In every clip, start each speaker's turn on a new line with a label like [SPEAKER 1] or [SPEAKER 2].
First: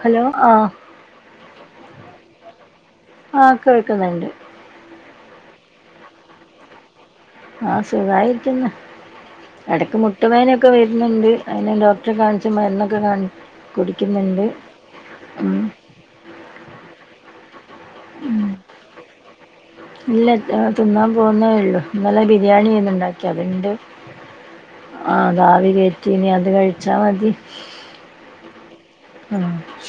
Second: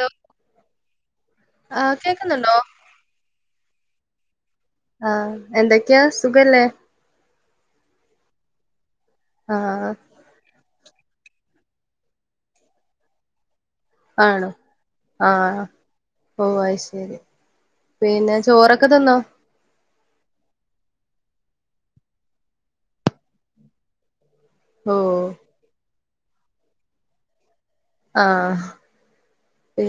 [SPEAKER 1] Hello ആ
[SPEAKER 2] ആഹ് കേക്കുന്നുണ്ടോ
[SPEAKER 1] ആ കേൾക്കുന്നുണ്ട്
[SPEAKER 2] ആ എന്തൊക്കെയാ സുഖല്ലേ?
[SPEAKER 1] ആ സുഖായിരിക്കുന്ന്
[SPEAKER 2] ആഹ്
[SPEAKER 1] എടക്ക് മുട്ട് വേദന ഒക്കെ വരുന്നുണ്ട് അയിന് ഡോക്ടറെ കാണിച്ച് മരുന്നൊക്കെ കാണി കുടിക്കുന്നുണ്ട്
[SPEAKER 2] ആണോ
[SPEAKER 1] ഉം
[SPEAKER 2] ആഹ് ഓ അത് ശരി പിന്നെ ചോറൊക്കെ തിന്നോ?
[SPEAKER 1] ഇല്ല ഏ തിന്നാൻ പോകുന്നേ ഒള്ളു ഇന്നലെ ബിരിയാണിന്ന ഉണ്ടാക്കി അത്ണ്ട്
[SPEAKER 2] ഓ
[SPEAKER 1] ആ അതാവി കേറ്റിനി അത് കഴിച്ചാ മതി
[SPEAKER 2] ആ
[SPEAKER 1] ആഹ്
[SPEAKER 2] പി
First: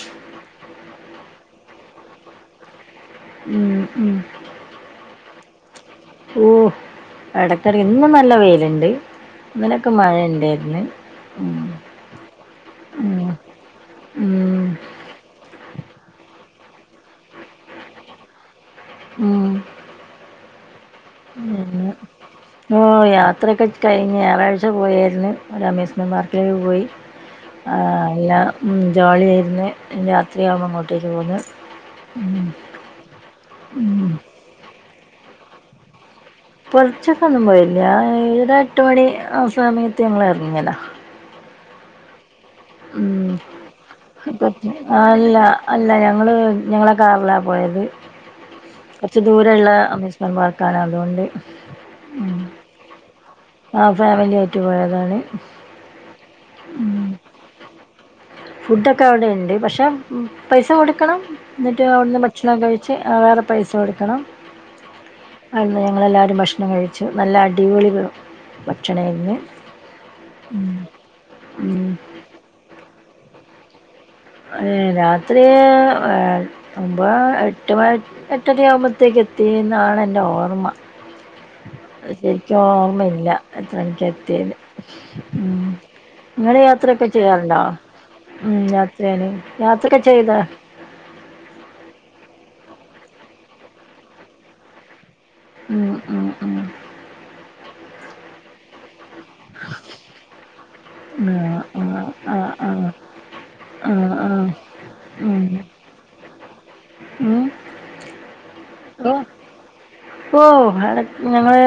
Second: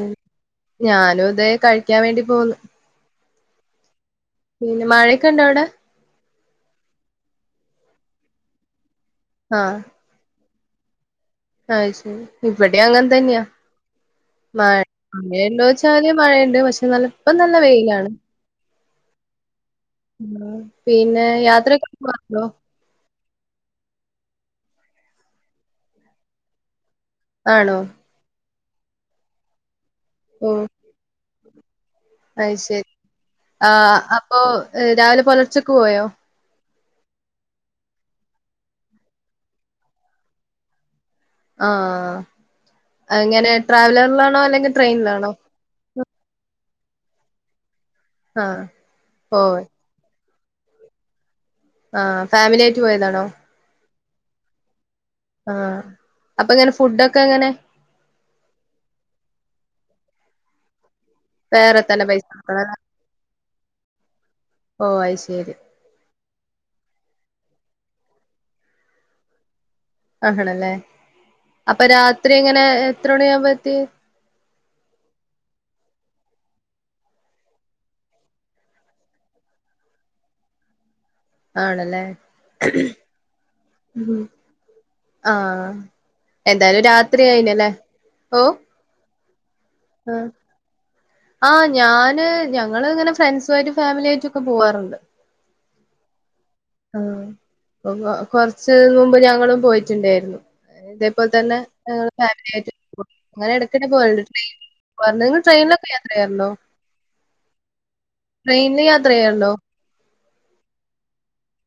[SPEAKER 2] ഞാനും ഇതേ കഴിക്കാൻ വേണ്ടി പോകുന്നു
[SPEAKER 1] ഉം ഉം
[SPEAKER 2] ഇക്കണ്ടോ അവിടെ
[SPEAKER 1] ഓ എടക്കടയ് ഇന്ന് നല്ല വെയില് ഉണ്ട് ഇന്നലൊക്കെ മഴ ഉണ്ടായി ഹം,
[SPEAKER 2] അ ശെരി ഇവിടെയും അങ്ങനെ തന്നെയാ
[SPEAKER 1] ഉം
[SPEAKER 2] മഴ മഴണ്ടോ ചോയ്ച്ചാല് മഴണ്ട് പക്ഷെ നല്ല ഇപ്പം നല്ല വെയിലാണ്
[SPEAKER 1] ഉം
[SPEAKER 2] പിന്നെ യാത്രക്കെ സുഗാണോ
[SPEAKER 1] അത്രയൊക്കെ കഴിഞ്ഞ് ഞായറാഴ്ച പോയായിരുന്നു ഒരു അമേസ്മെന്റ് പാർക്കിൽ പോയി
[SPEAKER 2] ആണോ
[SPEAKER 1] ആ എല്ലാം ജോളിയായിരുന്നു രാത്രിയാവുമ്പോൾ അങ്ങോട്ടേക്ക് ഉം
[SPEAKER 2] അഹ് ശരി ആ
[SPEAKER 1] ഉം
[SPEAKER 2] അപ്പൊ രാവിലെ പുലർച്ചക്ക് പോയോ
[SPEAKER 1] പോലർച്ചൊക്കെന്നും പോയില്ല ഒരു എട്ട് മണി സമയത്ത് ഞങ്ങൾ ഇറങ്ങിയത
[SPEAKER 2] ആ ഇങ്ങനെ ട്രാവലറിലാണോ
[SPEAKER 1] കൊറച്ച്
[SPEAKER 2] അല്ലെങ്കിൽ ട്രെയിനിലാണോ
[SPEAKER 1] അല്ല അല്ല ഞങ്ങള് ഞങ്ങളെ കാറിലാ പോയത്
[SPEAKER 2] ആഹ്
[SPEAKER 1] കുറച്ച് ദൂ
[SPEAKER 2] ഓ
[SPEAKER 1] രള്ള അമ്യൂസ്മെന്റ് പാർക്കാണ് അതുകൊണ്ട്
[SPEAKER 2] ആ ഫാമിലി ആയിട്ട് പോയതാണോ
[SPEAKER 1] ആ ഫാമിലി ആയിട്ട് പോയതാണ്
[SPEAKER 2] ആ അപ്പൊ എങ്ങനെ ഫുഡൊക്കെ എങ്ങനെ
[SPEAKER 1] ഫുഡൊക്കെ അവിടെ ഉണ്ട് പക്ഷെ പൈസ കൊടു കോടുക്കണം
[SPEAKER 2] വേറെ
[SPEAKER 1] എന്നിട്ട്
[SPEAKER 2] തന്നെ
[SPEAKER 1] അവിടുന്ന്
[SPEAKER 2] പൈസ
[SPEAKER 1] ഭക്ഷണം
[SPEAKER 2] കൊടുക്കണല്ലേ
[SPEAKER 1] കഴിച്ച് വേറെ പൈസ കൊടുക്കണം
[SPEAKER 2] ഓ അത് ശരി
[SPEAKER 1] അന്ന് ഞങ്ങളെല്ലാരും ഭക്ഷണം കഴിച്ചു നല്ല അടിപൊളി ഭക്ഷണായിരുന്നു
[SPEAKER 2] ആ, ണല്ലേ അപ്പൊ രാത്രി എങ്ങനെ എത്ര മണി ആവുമ്പോത്തി
[SPEAKER 1] ഏ രാത്രി ഏ ഒമ്പേ എട്ട് എട്ടര ആവുമ്പോത്തേക്ക് എത്തി വത്തി എന്നാാണ് എൻ്റെ ഓർമ്മ
[SPEAKER 2] ആണല്ലേ
[SPEAKER 1] ശരിക്കും ഓർമല്ല എത്ര മണിക്ക്
[SPEAKER 2] ഉം
[SPEAKER 1] എത്തിയേന്ന്
[SPEAKER 2] ആഹ്
[SPEAKER 1] ഇങ്ങള്
[SPEAKER 2] എന്തായാലും
[SPEAKER 1] യാത്രയൊക്കെ
[SPEAKER 2] രാത്രി
[SPEAKER 1] ചെയ്യാറുണ്ടോ
[SPEAKER 2] ആയിനല്ലേ
[SPEAKER 1] ഉ
[SPEAKER 2] ആ ആ ഞാന് ഞങ്ങള് ഇങ്ങനെ ഫ്രണ്ട്സു ആയിട്ടും ഫാമിലിയ ആയിട്ടൊക്കെ പോവാാറുണ്ട്
[SPEAKER 1] ഉം ഉം ഉം
[SPEAKER 2] ആ കൊറച്ച് നുമ്പ് ഞങ്ങളും പോയിട്ടുണ്ടായിരുന്നു ഇതേപോലെ തന്നെ
[SPEAKER 1] ആ
[SPEAKER 2] ഞങ്ങള്
[SPEAKER 1] ആ ആ
[SPEAKER 2] ഫാമിലി ആയിട്ട്
[SPEAKER 1] ആ
[SPEAKER 2] പോവാറുണ്ട് അങ്ങനെ ഇടക്കിടെ
[SPEAKER 1] ആഹ്
[SPEAKER 2] പോലുണ്ട് ട്രെയി
[SPEAKER 1] ആഹ്
[SPEAKER 2] പറഞ്ഞ നിങ്ങൾ
[SPEAKER 1] ഉം
[SPEAKER 2] [unintelligible] ട്രെയിനിലൊക്കെ യാത്ര ചെയ്യരുന്നോ
[SPEAKER 1] ഉം
[SPEAKER 2] ട്രെയിനിന്
[SPEAKER 1] ഓ
[SPEAKER 2] യാത്ര ചെയ്യല്ണ്ടൊ
[SPEAKER 1] ഓ അട ഞങ്ങള്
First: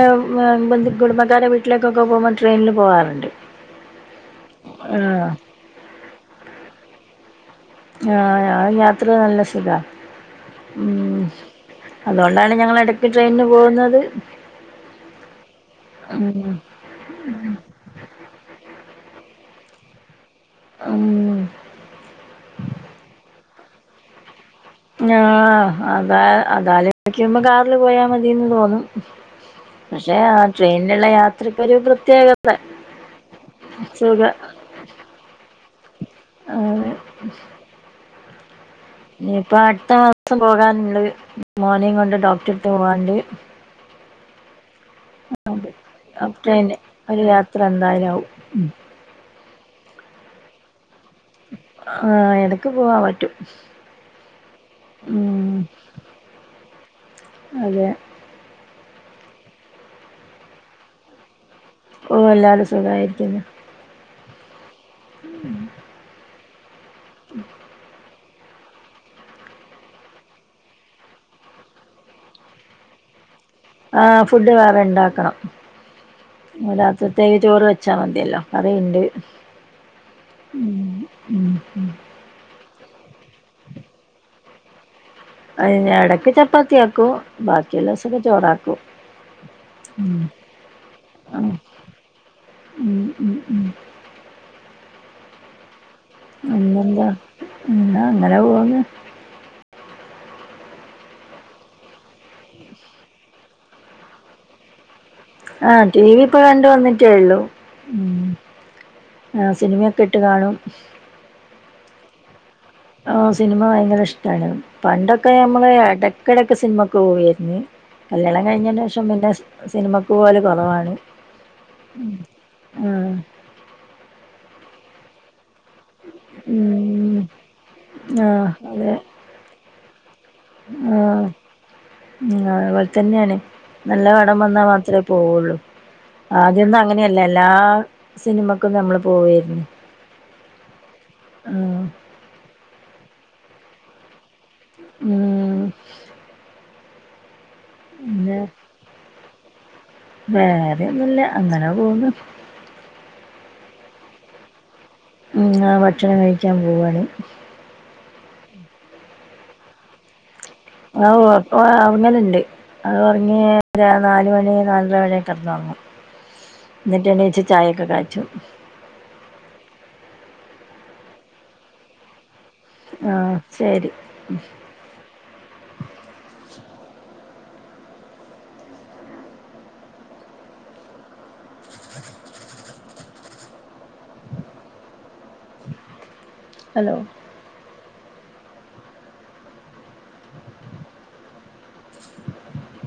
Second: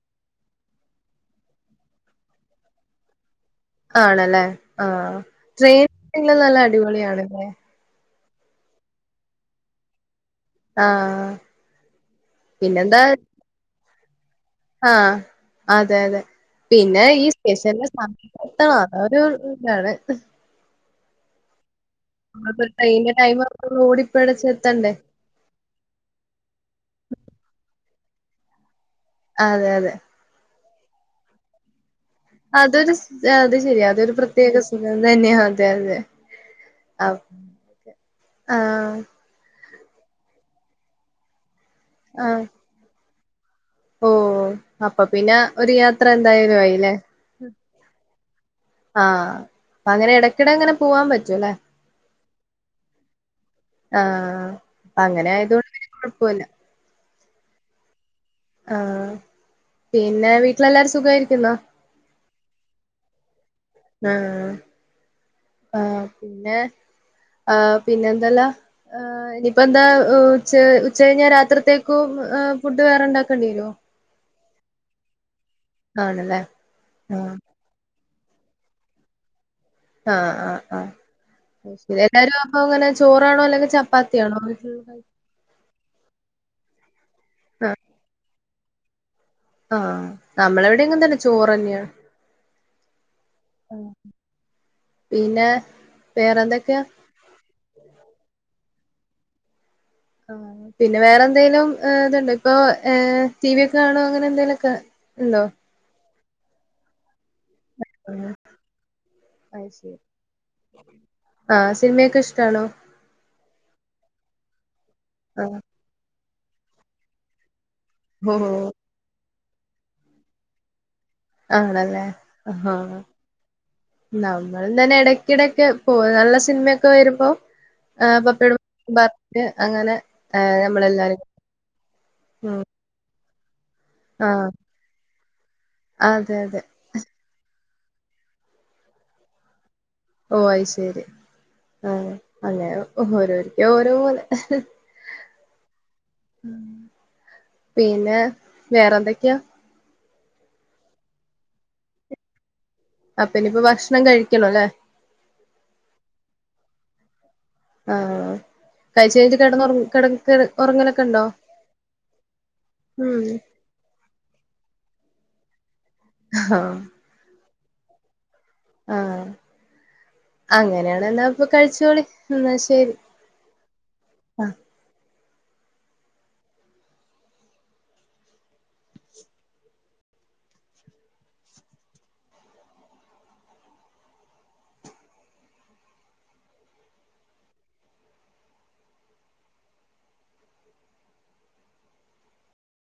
[SPEAKER 1] കുടുംബക്കാരെ വീട്ടിലേക്കൊക്കെ പോകുമ്പോൾ ട്രെയിനിൽ പോവാാറുണ്ട്
[SPEAKER 2] ആണല്ലേ ആട്രെയിൻ [unintelligible] നല്ല അടിപൊളിയ ആണല്ലേ
[SPEAKER 1] ആ ആ യാത്ര നല്ല സുഖ ഉം
[SPEAKER 2] ആഹ്
[SPEAKER 1] അതുകൊണ്ടാണ് ഞങ്ങള എടക്ക് ട്രെയിനിന് പോകുന്നത്
[SPEAKER 2] ആ അതെ അതെ
[SPEAKER 1] ഉം
[SPEAKER 2] പിന്നെ ഈ സ്പെഷ്യല് എത്തണം ഒരു ഇതാണ്
[SPEAKER 1] ഉ
[SPEAKER 2] അടൈന്റെ ടൈമ ഓടിപ്പടച്ച
[SPEAKER 1] ആ അതാ അതാലയ്ക്കുമ്പോ കാറില് പോയാ മതിന്ന് തോന്നും
[SPEAKER 2] അതെ അതെ
[SPEAKER 1] പക്ഷെ ആ ട്രെയിനിലുള്ള യാത്രക്കൊരു പ്രത്യേകത
[SPEAKER 2] അതൊരു അത് ശരി അതൊരു
[SPEAKER 1] സുഖ
[SPEAKER 2] പ്രത്യേക സുഖം തന്നെയാ അതെ അതെ അ
[SPEAKER 1] ഇനിയിപ്പ അടുത്ത മാസം പോകാനുള്ള മോനിം കൊണ്ട് ഡോക്ടർട്ത്ത് പോവാണ്ട്
[SPEAKER 2] ഓ അപ്പൊ പിന്നെ ഒരു യാത്ര എന്തായാലും
[SPEAKER 1] അപ്പന്നെ
[SPEAKER 2] അയില്ലേ
[SPEAKER 1] ഒരു യാത്ര എന്തായാലും ആവും
[SPEAKER 2] ആഹ് അപ്പൊ അങ്ങനെ ഇടയ്ക്കിടെ അങ്ങനെ പോവാൻ പറ്റൂല്ലേ
[SPEAKER 1] ആഹ് എടക്ക് പോവാൻ പറ്റും
[SPEAKER 2] ആ അപ്പൊ അങ്ങനെ
[SPEAKER 1] ഉം
[SPEAKER 2] ആയതൊണ്ട് കൊഴപ്പല്ല
[SPEAKER 1] അതെ
[SPEAKER 2] ആ പിന്നെ വീട്ടിലെല്ലാരും സുഖായിരിക്കുന്നോ
[SPEAKER 1] ഓ എല്ലാരും സുഖായിരിക്കുന്നു
[SPEAKER 2] ആ ആ പിന്നെ ആ പിന്നെ എന്തല്ലാ ആ ഇനിയിപ്പോ എന്താ ഉ ഉച്ചകഴിഞ്ഞാ രാത്രിത്തേക്കും ഫുഡ് വേറെണ്ടാക്ക ണ്ടിരുോ
[SPEAKER 1] ആഹ് ഫുഡ് വേറെ ഉണ്ടാക്കണം
[SPEAKER 2] ആണല്ലേ ആഹ്
[SPEAKER 1] രാത്രിത്തേക്ക് ചോറ് വെച്ചാൽ മതി ഇതല്ലോ കറിയുണ്ട്
[SPEAKER 2] ആ ആ ആ
[SPEAKER 1] ഉം ഉം ഉം
[SPEAKER 2] ശരി എല്ലാരും അപ്പ അങ്ങനെ ചോറാണോ അല്ലെങ്കിൽ ചപ്പാത്തിയാണോ വീട്ടിൽ ക [unintelligible]
[SPEAKER 1] അ ഇടക്ക് ചപ്പാത്തിയാക്കും ബാക്കിയുള്ളസൊക്കെ ചോറാക്കും
[SPEAKER 2] ആ
[SPEAKER 1] ഉം
[SPEAKER 2] നമ്മളെവിടെയ എങ്ങും തന്നെ
[SPEAKER 1] ഉം
[SPEAKER 2] ചോറ്ന്നെയാണ്
[SPEAKER 1] ഉം ഉം ഉം
[SPEAKER 2] ആ പിന്നെ വേറെന്തൊക്കെയാ
[SPEAKER 1] എന്തെന്താ എന്നന്ന അങ്ങനെ പോവന്ന്
[SPEAKER 2] ആ പിന്നെ വേറെ എന്തെങ്കലും ഇതുണ്ട് ഇപ്പൊ ടി വി ഒക്കെ കാണോ അങ്ങനെ എന്തെലൊക്കെ
[SPEAKER 1] ആ ടി വി ഇപ്പ കണ്ട വന്നിട്ടേ ഉള്ളു
[SPEAKER 2] ആഹ്
[SPEAKER 1] ഉ ആർ
[SPEAKER 2] അത്
[SPEAKER 1] സിനിമയൊക്കെ ഇട്ട് കാണും
[SPEAKER 2] സിനിമൊക്കെ ഇഷ്ടണോ
[SPEAKER 1] ആ സിനിമ ഭയങ്കര ഇഷ്ടാണ് പണ്ടൊക്കെ
[SPEAKER 2] ആഹ്
[SPEAKER 1] നഞമ്മള്ട എടക്കിടയക്കക്ക് സിനിമൊക്ക് പോവയായിരുന്നു കല്യാണം
[SPEAKER 2] ഓഹ്
[SPEAKER 1] കഴിഞ്ഞതിന് ശേഷം പിന്നെ സിനിമക്ക് പോലെ കുറവാണ്
[SPEAKER 2] ആണല്ലേ ആ നമ്മൾ തന്നെ ഇടക്കിട ഒക്കെ പോ നല്ല സിനിമയൊക്കെ
[SPEAKER 1] ഉം
[SPEAKER 2] വരുമ്പോ
[SPEAKER 1] ആഹ്
[SPEAKER 2] പപ്പിയട് പറഞ്ഞിട്ട് അങ്ങനെ ഏഹ്
[SPEAKER 1] ആ
[SPEAKER 2] നമ്മളെല്ലാരും
[SPEAKER 1] ഉ
[SPEAKER 2] ഉം
[SPEAKER 1] അതുപോലെ തന്നെയാണ് നല്ല വടം
[SPEAKER 2] ആഹ്
[SPEAKER 1] വന്നാൽ മാത്രേ പോുള്ളു
[SPEAKER 2] അതെ അതെ
[SPEAKER 1] ആദ്യൊന്നും അങ്ങനെയല്ല എല്ലാ സിനിമക്കും നമ്മള് പോവരുന്നു
[SPEAKER 2] ഓ അയി ശരി ആ അല്ലെ ഓരോരിക്ക ഓരോ പോലെ
[SPEAKER 1] ഉം
[SPEAKER 2] ഉ പിന്നെ വേറെ എന്തൊക്കെയാ
[SPEAKER 1] വേറെയൊന്നുമല്ല അങ്ങനെ പോുന്നു
[SPEAKER 2] അപ്പനിയിപ്പ ഭക്ഷണം കഴിക്കണല്ലേ
[SPEAKER 1] ഉ ഭക്ഷണം കഴിക്കാൻ പോവാണ്
[SPEAKER 2] ആ കഴിച്ച കഴിഞ്ഞ് കിടന്നറ കിട [unintelligible]
[SPEAKER 1] ഔ
[SPEAKER 2] ഉണ്ടോ
[SPEAKER 1] ആപ്പ അവങ്ങലുണ്ട് അത്
[SPEAKER 2] ഉം
[SPEAKER 1] പറഞ്ഞ് നാല മണി നാലര മണ കിറന്ന് ഉറങ്ങും
[SPEAKER 2] ആഹ്
[SPEAKER 1] എന്നിട്ട് എണീച്ച് ചായയൊക്കെ കായച്ചു
[SPEAKER 2] ആ അങ്ങനെയാണ് എന്നാ ഇപ്പൊ കഴിച്ചോളി എന്നാ ശരി
[SPEAKER 1] ആ ശരി
[SPEAKER 2] ആ
[SPEAKER 1] ഹലോ